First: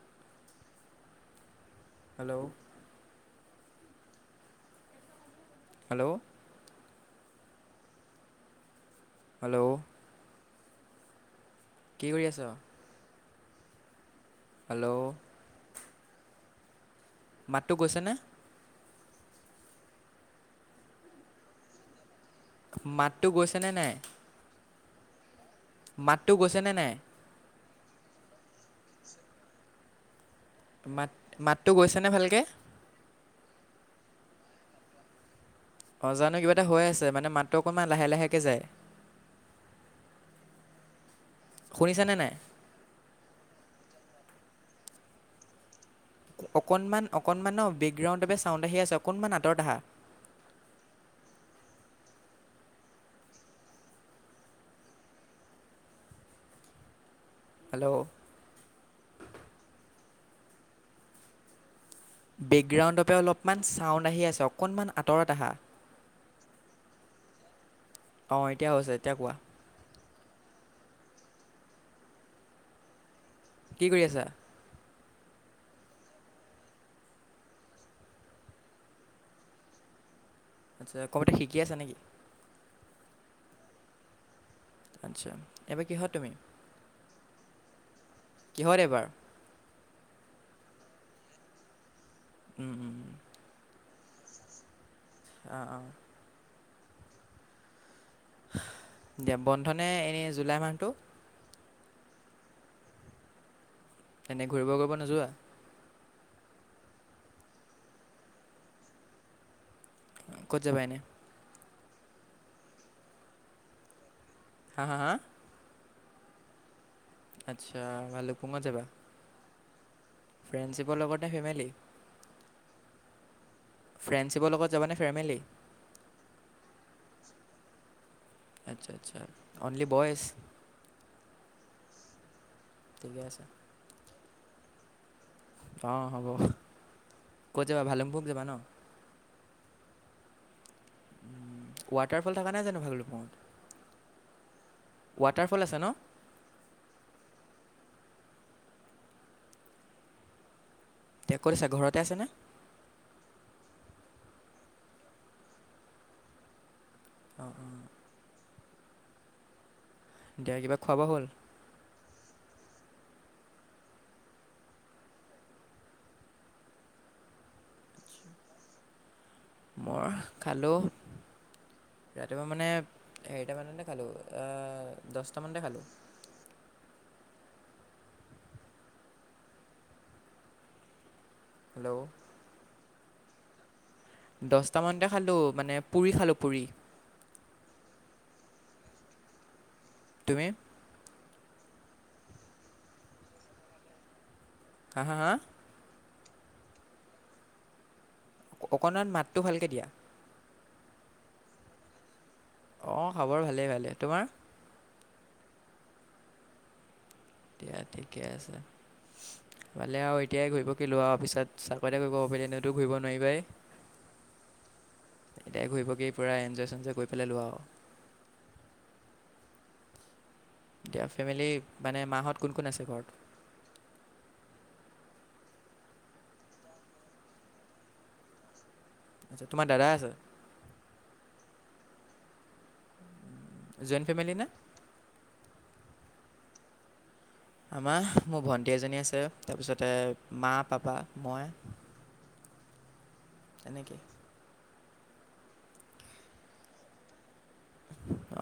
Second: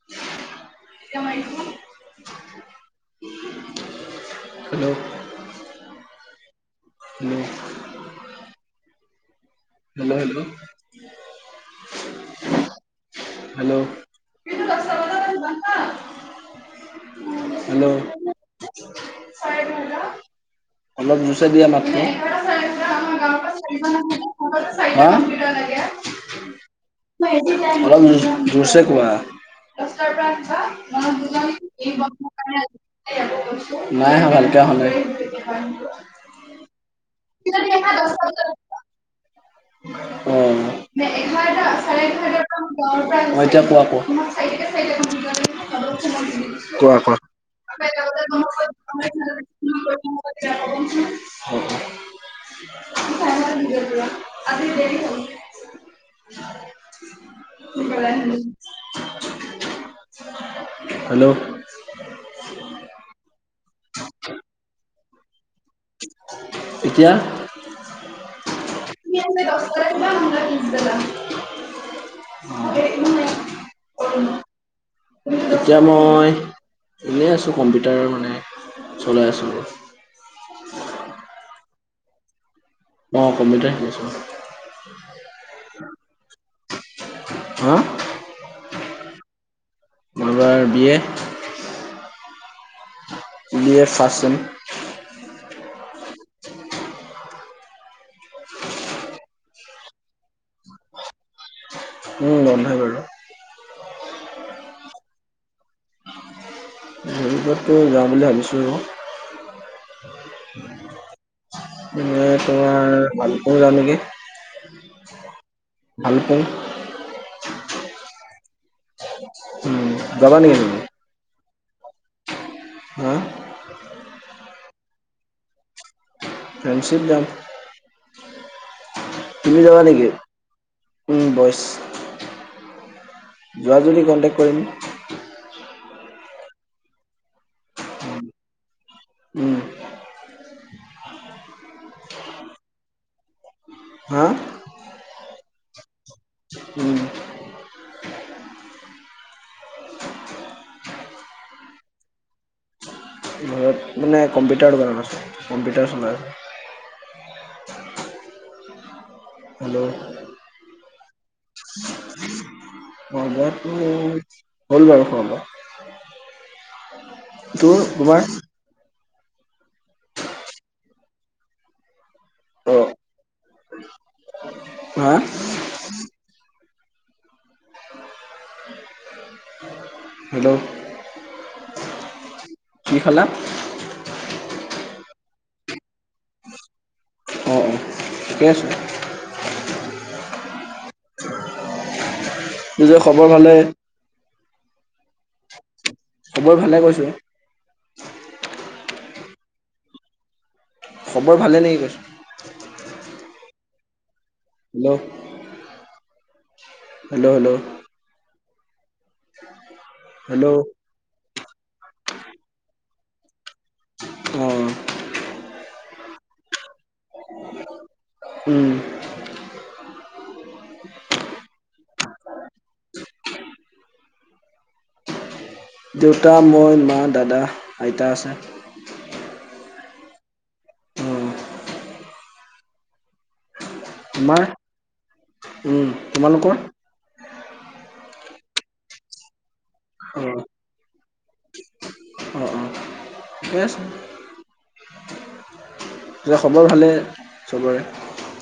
[unintelligible] Hello! Hello! Hello! Um. Hello! Hello! Hello! কি কৰি আছোঁ? হেলো! হেলো! মাতটো হেলো! গৈছেনে অলপ জোৰছে দিয়া মাতটো। [unintelligible] মাতটো গৈছেনে নাই হা? মাতটো গৈছেনে নাই অলপ জোৰ-জোৰছে কোৱা। ৰাস্তাৰ পৰা আনিছো। মাত-মাতটো গৈছেনে ভালকে? নাই ভালকে অহা নাই। অ জানো কিবা এটা হৈ আছে, মানে মাতটো অকণমান লাহে লাহেকে যায়। অ নে এঘাৰটা চাৰে শুনিছানে নাই এঘাৰটা অ এতিয়া কোৱা কোৱা [unintelligible] [unintelligible] অকণমান অকণমান ন বেকগ্ৰাউণ্ডৰ পৰা চাউণ্ড আহি আছে অকণমান আঁতৰত আহা কোৱা-কোৱা [unintelligible] [unintelligible] আজি দেৰি হ'ল হেল্ল' [unintelligible] হেল্ল। বেকগ্ৰাউণ্ডৰ পৰা অলপমান চাউণ্ড আহি আছে অকণমান আতৰত আহা। এতিয়া? অ, এতিয়া হৈছে এতিয়া তুমি কোৱা। [unintelligible] কি কৰি আছা? এতিয়া মই এনেই আছো কম্পিউটাৰ মানে চলাই আছো। আচ্ছা। কম্পিউাৰ শিকি আছা নে কি? অ, কম্পিউটাৰ শিকিছো। আচ্ছা। এইবাৰ কিহত তুমি হা? কিহত এইবাৰ? এইবাৰ বিএ। উম উম উম। BA first sem. অ অ। বন্ধনে এনেই জুলাই মাহটো? উম বন্ধই বাৰু। এনেই ঘূৰিব কৰিব নোযোৱা? টো যাওঁ বুলি ভাবিছো। ক'ত যাবা এনে এই তোমাৰ ভালুকপুং যাওঁ নিকি। হা হা হা? ভালুকপুং। আটচ্চা ভালুকপুঙত যাবা। উম যাবা নেকি তুমি ফ্ৰেণ্ডশ্বিপৰ লগত নে ফেমিলি? হা? ফ্ৰেণ্ডশ্বিপৰ লগত যাব নে ফেমিলি? ফ্ৰেণ্ডশিপ যাম। আচ্ছা আচ্ছা। তুমি যাবা অনলি নিকি? বইজ উম বইচ। ঠিকেই আছে। যোৱা যদি কণ্টেক কৰিম। অ, হ'ব। ক'ত যাবা ভালুকপুং যাবা ন? উম। ৱাটাৰফল থকা নাই জানো ভালুকপুঙত? হা? ৱাটাৰফল আছে ন? উম। এতিয়া ক'ত আছা ঘৰতে আছানে? ঘৰত নাই কম্পিউটাৰ দোকানত আছো কম্পিউটাৰ চলাই আছো। অ অ। হেল্ল। এতিয়া কিবা খোৱা-বোৱা হ'ল? খোৱা-বোৱাটো হ'ল বাৰু খোৱা-বোৱা। তোৰ তোমাৰ? মই খালো। ৰাতিপুৱা মানে অ হেৰিটা মানতে খালোঁ হা দহটামানতে খালোঁ। হেল্ল'। হেল্ল'। কি খালা? দহটামানতে খালো মানে পুৰি খালো পুৰি। অ', অ'। ঠিকে আছে তুমি? নিজৰ খবৰ ভালে। হা হা হা খবৰ ভালে কৈছোঁ। অকণমান মাতটো ভালকে দিয়া খবৰ ভালে নেকি কৈছোঁ অ খবৰ ভালেই ভালে তোমাৰ হেল্ল' হেল্লো হেল্লো দিয়া ঠিকে আছে ভালে আও হেল্ল' এতিয়াই ঘূৰিব লোৱাৰ পিছত চাকৰি তাকৰি কৰিব পাৰিলে এনেতো ঘূৰি নোৱাৰিবাই অ এতিয়াই ঘূৰি পকি পূৰা এঞ্জয় চেনজয় কৰি পেলাই লোৱা আও উম এতিয়া ফেমিলি মানে মাহঁত কোন কোন আছে ঘৰত দেউতা মই মা দাদা আইতা আছে আচ্ছা তোমাৰ দাদা আছে। অ', জইণ্ট ফেমিলি তোমাৰ নে উম তোমালোকৰ আমাৰ মোৰ ভণ্টি এজনী আছে তাৰপিছতে অ', মা পাপা মই অ অ ঠিকে আছে তেনেকেই [unintelligible] খবৰ ভালেই চবৰে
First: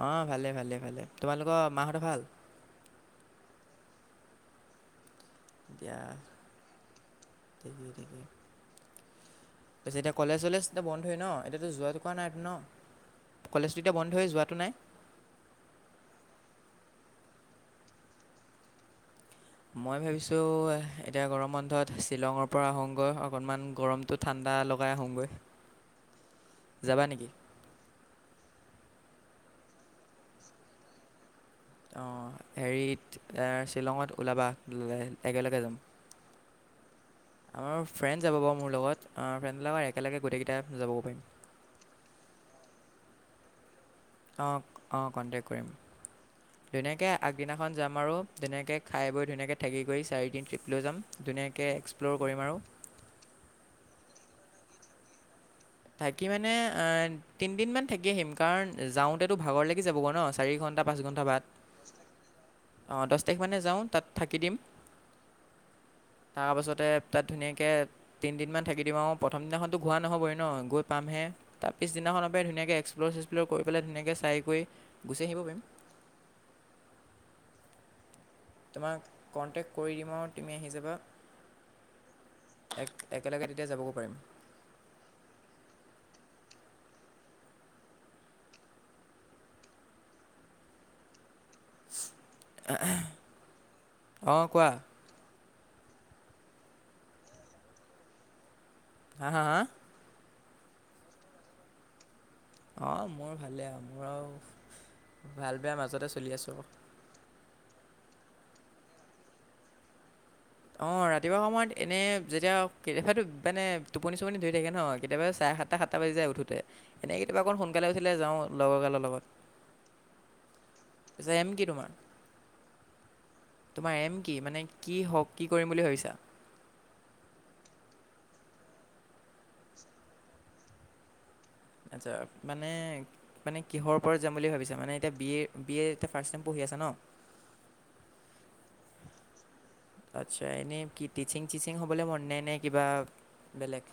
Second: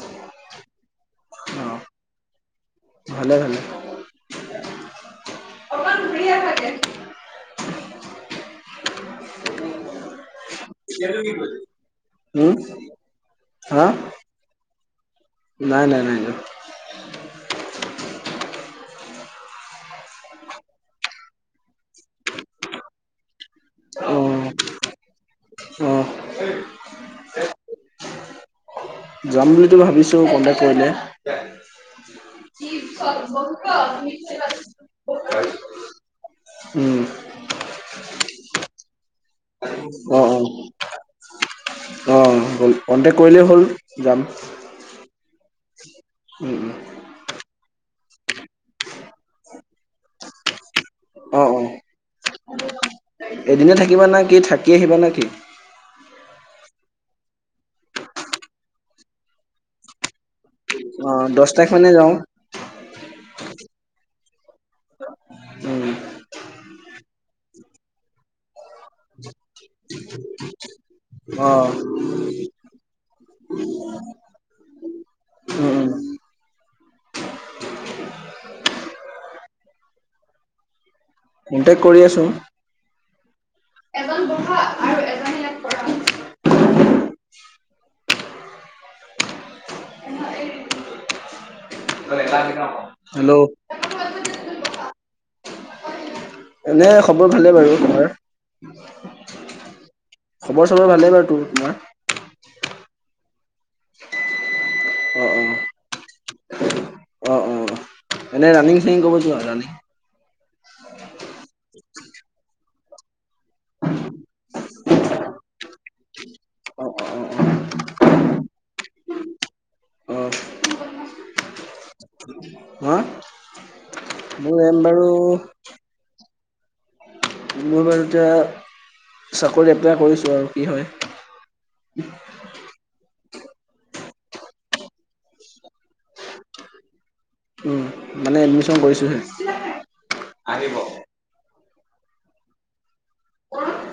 অ ভালে ভালে ভালে তোমালোকৰ মাহঁতৰ ভাল ভালেই ভালে দিয়া ঠিকেই ঠিকেই পিছে এতিয়া কলেজ চলেজ এতিয়া বন্ধ হয় ন এতিয়াতো যোৱাটো কোৱা নাই ত ন উম, কলেজটো হা এতিয়া বন্ধ হয় যোৱাটো নাই নাই নাই নাই নাই মই ভাবিছোঁ এতিয়া গৰম বন্ধত শ্বিলঙৰ পৰা আহংগৈ অকণমান গৰমটোত ঠাণ্ডা লগাই আহোঁংগৈ অহ যাম বুলিটো ভাবিছোঁ কনটেক্ট কৰিলে অঁ কি হেৰিত চব শ্বিলঙত ওলাবা [unintelligible] উম আমাৰো ফ্ৰেণ্ড যাব পাৰে মোৰ লগত ফ্ৰেণ্ডবিলাকৰ অ', একেলগে অ', গোটেইকেইটা যাব পাৰিম হ'ল কণ্টেক্ট কৰিলেই হ'ল যাম। অ অ কণ্টেক্ট কৰিম উম, উম, ধুনীয়াকে আগদিনাখন যাম আৰু, ধুনীয়াকে খাই বৈ ধুনীয়াকৈ ঠাকি কৰি চাৰিদিন ট্ৰিপ লৈ যাম অ', অ', ধুনীয়াকে এক্সপ্ল'ৰ কৰিম আৰু। এদিনে থাকিবা না কি, থাকি আহিবা না কি? থাকি মানে আ, তিনিদিন মান থাকি আহিম, কাৰণ যাওঁতেতো ভাগৰ লাগি যাবগে ন? চাৰি ঘণ্টা পাঁচ ঘণ্টা অ', বাট, দহ তাৰিখ মানে যাওঁ, অ', দহ তাৰিখ মানে যাওঁ তাত থাকি দিম। উম। তাৰপাছতে তাত ধুনীয়াকে তিনদিনমান থাকি দিম আৰু, প্ৰথম দিনাখনতো ঘুৰা নহ'বৱে ন, গৈ পামহে, অ', তাৰ পিছদিনাখনৰ পৰাই ধুনাকৈ এক্সপ্ল'ৰ-চেক্সপ্ল'ৰ কৰি পেলাই ধুনীয়াকৈ চাই কৰি গুচি আহিব পাৰিম। উম, উম। তোমাক কণ্টেক্ট কৰি দিম আৰু তুমি আহি যাবা। কণ্টেক্ট কৰি আছোঁ। এক, একেলগে তেতিয়া যাবও পাৰিম। এজন বহা আৰু এজনে ইয়াক পঢ়া। [unintelligible] হেল্ল'? অ', কোৱা। এনে খবৰ ভালে বাৰু, তোমাৰ? হা, হা, হা? খবৰ চবৰ ভালেই বাৰু তোৰ-তোমাৰ? অ', মোৰ ভালেই আৰু, মোৰ আৰু, ভাল বেয়া মাজতে চলি আছোঁ। অ'-অ'-অ' এনে ৰানিং চানিং কৰিব যোৱা, ৰানিং? অ', ৰাতিপুৱা সময়ত এনেই যেতিয়া, কেতিয়াবাটো মানে টোপনি-চোপনি ধৰি থাকে ন কেতিয়াবা চাৰে সাত সাতটা বাজি যাই উঠোতে, অ', অ', এনে অ', কেতিয়াবা অ'। অকণ শুন কালে উঠিলে যাওঁ লগৰ কালৰ লগত, অ', তাৰপিছত এম কি তোমাৰ? হা তোমাৰ এম কি, মোৰ মানে এম কি বাৰু হওক কি কৰিম বুলি ভাবিছা? মই বাৰু এতিয়া চাকৰি এপ্লাই কৰিছোঁ আৰু কি হয়। আচ্ছা, মানে মানে কিহৰওপৰত যাম বুলি ভাবিছা? মানে এতিয়া বি এ, বি এ এতিয়া ফাৰ্ষ্ট চেম পঢ়ি আছা ন? উম, মানে এডমিচন কৰিছোঁ‌ যে। আহিব। টিচিং-চিচিং হ'বলৈ মন, নে-নে কিবা বেলেগ?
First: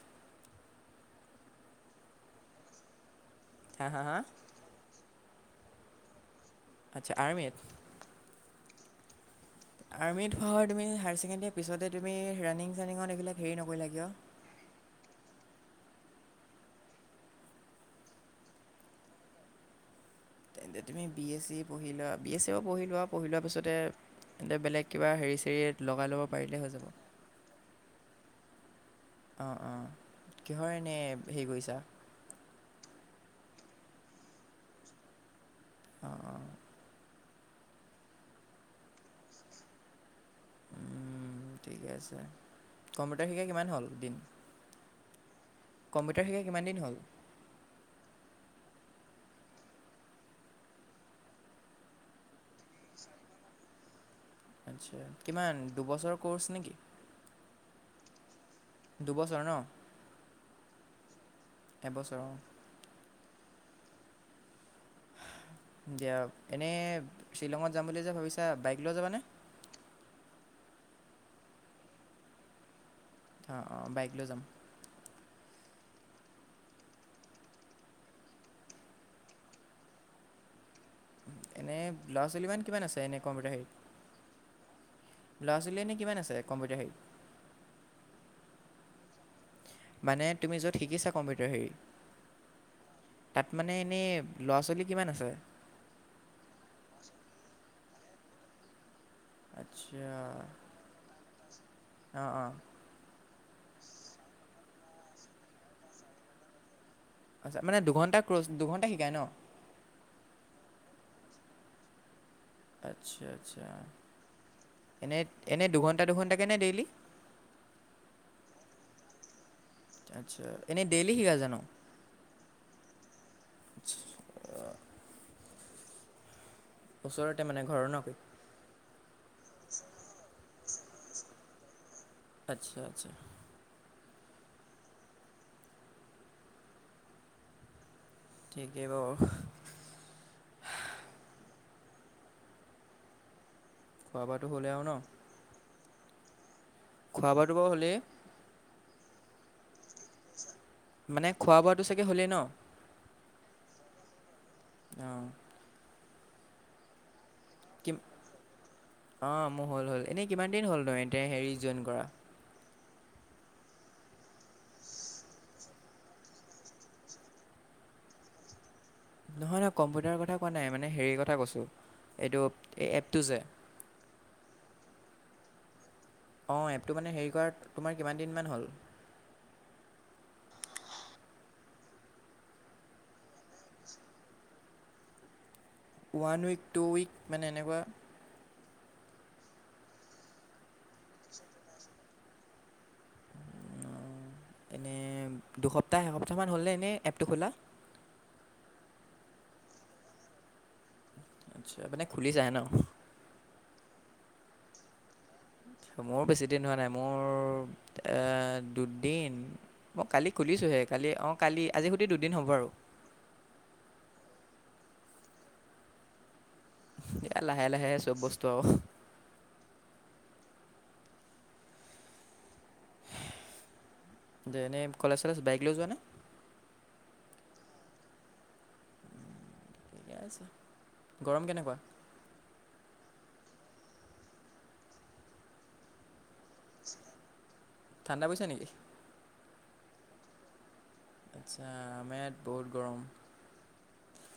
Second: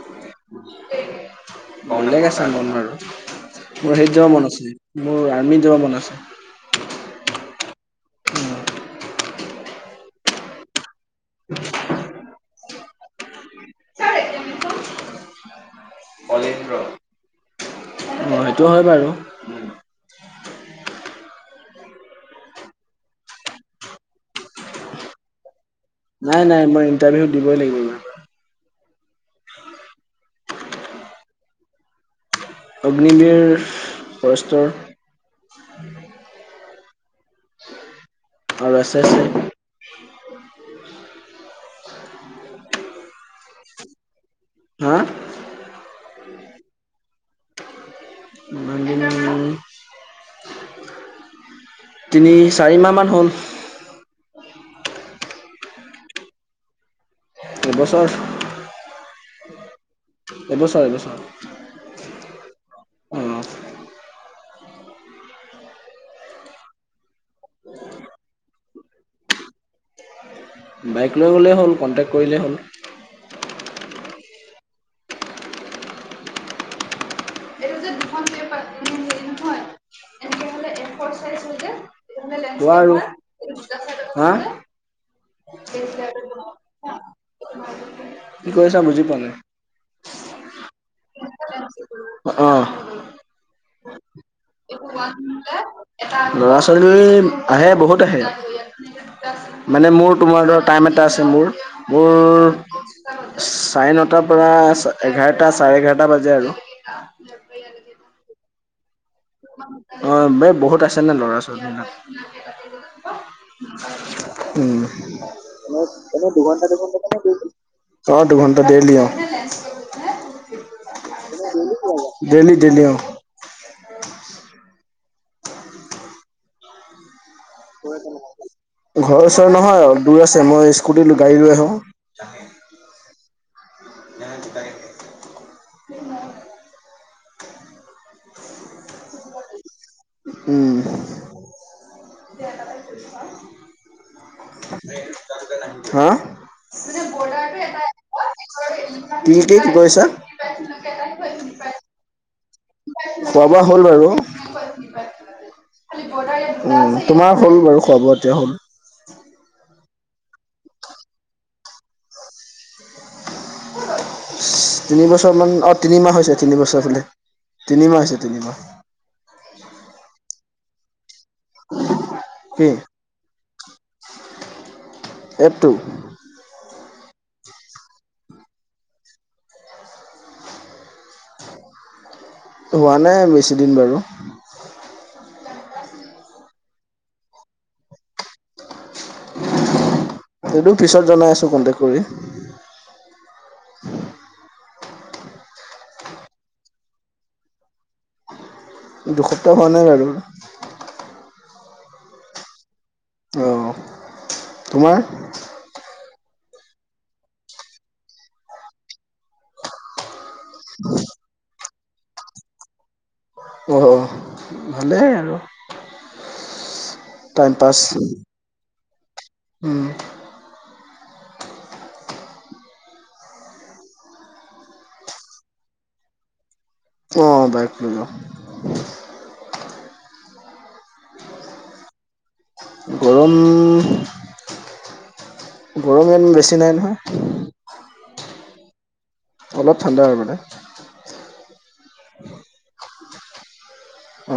[unintelligible] মোৰ হেইত যাব মন আছে। হা হা হা মোৰ আৰ্মিত যাব মন আছে। আচ্ছা, আৰ্মিত? [inaudible] আৰ্মিত হয়, তুমি হায়াৰ ছেকেণ্ডেৰীৰ পিছতে তুমি ৰানিং-চানিঙৰ এইবিলাক হেৰি নকৰিলা কিয়? কলেন্দ্ৰ। অ', সেইটো হয় বাৰু। উম। তেন্তে তুমি বি এছ চি পঢ়ি লোৱা, বি এ চি এও পঢ়ি লোৱা, পঢ়ি লোৱাৰ পিছতে তেন্তে বেলেগ কিবা হেৰি-চেৰিত লগাই ল'ব নাই পাৰিলে নাই হৈ মই যাব। ইণ্টাৰভিউ দিবই লাগিব এইবাৰ। অ'-অ' কিহৰ এনেই হেৰি কৰিছা? অগ্নিবীৰ, ফৰেষ্টৰ। অ'-অ'। আৰু এছ এছ এফ। উম, ঠিকে আছে, কম্পিউটাৰ শিকা কিমান হ'ল দিন? হা? কম্পিউটাৰ শিকা কিমানদিন হ'ল? ইমান দিন তিনি চাৰিমাহ মান হ'ল। আচ্ছা, কিমান দুবছৰ ক'ৰ্চ নেকি? এবছৰ। দুবছৰ ন? এবছৰ এবছৰ। এবছৰ অঁ। উম। দিয়া, এনেই শ্বিলঙত যাম বুলি যে ভাবিছা বাইক লৈ যাবানে? বাইক লৈ গ'লে হ'ল, কণ্টেক্ট কৰিলে হ'ল। অঁ অঁ বাইক লৈ যাম। [unintelligible] এনেকে হ'লে এ ফৰ চাইজ হয় যে এনে লৰা তেতিয়াহ'লে ছোৱালী ইমান কিমান আছে এনেই কম্পিউটাৰ হেৰিত? হাঁ? ল'ৰা ছোৱালী এনেই কিমান আছে কম্পিউটাৰ বনাব হেৰিত? [inaudible] কি কৈছা বুজি পোৱা নাই? মানে তুমি য'ত শিকিছা কম্পিউটাৰ হেৰি অঁ। তাত মানে এনেই ল'ৰা ছোৱালী এইটো কিমান আছে? ওৱান লৰা ছোৱালী আহে বহুত আহে। মানে আচ্ছা মোৰ, তোমাৰ ধৰা টাইম এটা আছে মোৰ, মোৰ অঁ অঁ চাৰে নতাৰ পৰা এঘাৰটা চাৰে এঘাৰটা বাজে আৰু। [inaudible] আচ্ছ মানে দুঘণ্টা ক্ৰ'জ দুঘণ্টা শিকায় ন? অ বে বহুত আছে নে ল'ৰা ছোৱালী বিলাক। আচ্ছা আচ্ছা। উম, এনেই এনেই এনে দুঘণ্টা এনেই দুঘণ্টাকৈ নে দুঘণ্টা ডেইলি দুঘণ্টা [inaudible] অঁ' দুঘণ্টা ডেইলী অঁ। আচ্ছা এনেই ডেইলি শিকাই জানো? ডেলি ডেলি অঁ। ওচৰতে মানে ঘৰ ঘৰ ওচৰ নহয়, দূৰ আছে মই স্কুটি গাড়ী লৈ আহো। আচ্ছা আচ্ছা। [inaudible] ঠিকেই বাৰু। উম। খোৱা বোৱাটো হ'লেই আৰু ন হা? [inaudible] খোৱা বোৱাটো বাৰু হ'লেই দুটটিত গৈছা? মানে খোৱা বোৱাটো চাগে হ'লেই ন? খোৱা বোৱা হ'ল বাৰু। অঁ। উম, তোমাৰ হ'ল বাৰু কি খোৱা বোৱা এতিয়া হ'ল। অঁ মোৰ হ'ল হ'ল। এনেই কিমান দিন হ'ল তোমাৰ এতিয়া হেৰি জইন কৰা? তিনি বছৰ মানত তিনিমাহ হৈছে, তিনি বছৰ বোলে। তিনিমাহ হৈছে তিনিমাহ। নহয়, নহয় কম্পিউটাৰ কথা কোৱা নাই মানে হেৰি কথা কৈছো। কি, এইটো অ' এপটো মানে হেৰি কৰা, তোমাৰ কিমান দিনমান হ'ল? ত' হোৱা নাই বেছিদিন বাৰু। ওৱান উইক, টু উইক মানে এনেকুৱা সেইটো পিছত জনাই আছো, কণ্টেক্ট কৰি। অ', এনে দুসপ্তাহ এসপ্তাহ মান হ'লনে এনে এপটো খোলা? দুসপ্তাহ হোৱা নাই বাৰু। আচ্ছা, মানে খুলিছাহে ন। অ', অ' তোমাৰ? অ' মোৰ বেছি দিন হোৱা নাই, মোৰ এ দুদিন মই কালি খুলিছোঁহে, কালি অ' কালি আজি সতি দুদিন হ'ব আৰু। অ' হ, ভালেই আৰু। ই টাইম লাহে, পাছ লাহে চব বস্তু আৰু। উম। দে এনেই, কলেজ-চলেজ বাইক লৈ যোৱানে? অ', অ' বাইক লৈ যাওঁ। ঠিকেই আছে, গৰম কেনেকুৱা? গৰম উম। গৰম ইয়াত, বেছি নাই নহয়। ঠাণ্ডা পৰিছে নেকি? অলপ ঠাণ্ডা হয় মানে। আচ্ছা, আমাৰ ইয়াত বহুত গৰম। অ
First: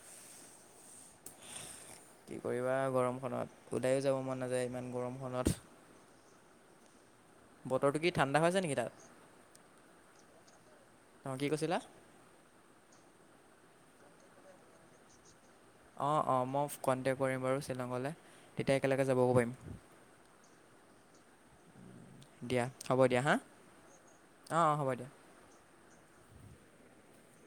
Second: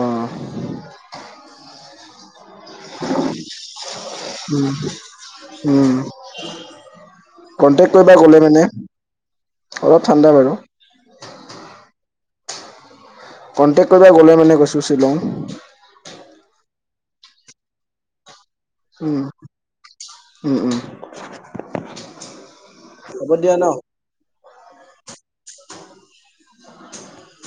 কি কৰিবা আৰু গৰমখনত, ওলাইও যাব মন উম নাযায় ইমান গৰমখনত। উম। কণ্টেক্ট বতৰটো কি কৰিব ঠাণ্ডা গ'লে হৈছে মানে, নেকি তাত অলপ ঠাণ্ডা বাৰু। অ', কি কৈছিলা? কণ্টেক্ট কৰিব গ'লে মানে কৈছোঁ শ্বিলং। অ', অ', মই কণ্টেক্ট কৰিম বাৰু শ্বিলঙ গ'লে, এতিয়া একেলগে উম, যাবগৈ পাৰিম। উম, উম। দিয়া হ'ব দিয়া হা। অ', অ' হ'ব দিয়া। [unintelligible]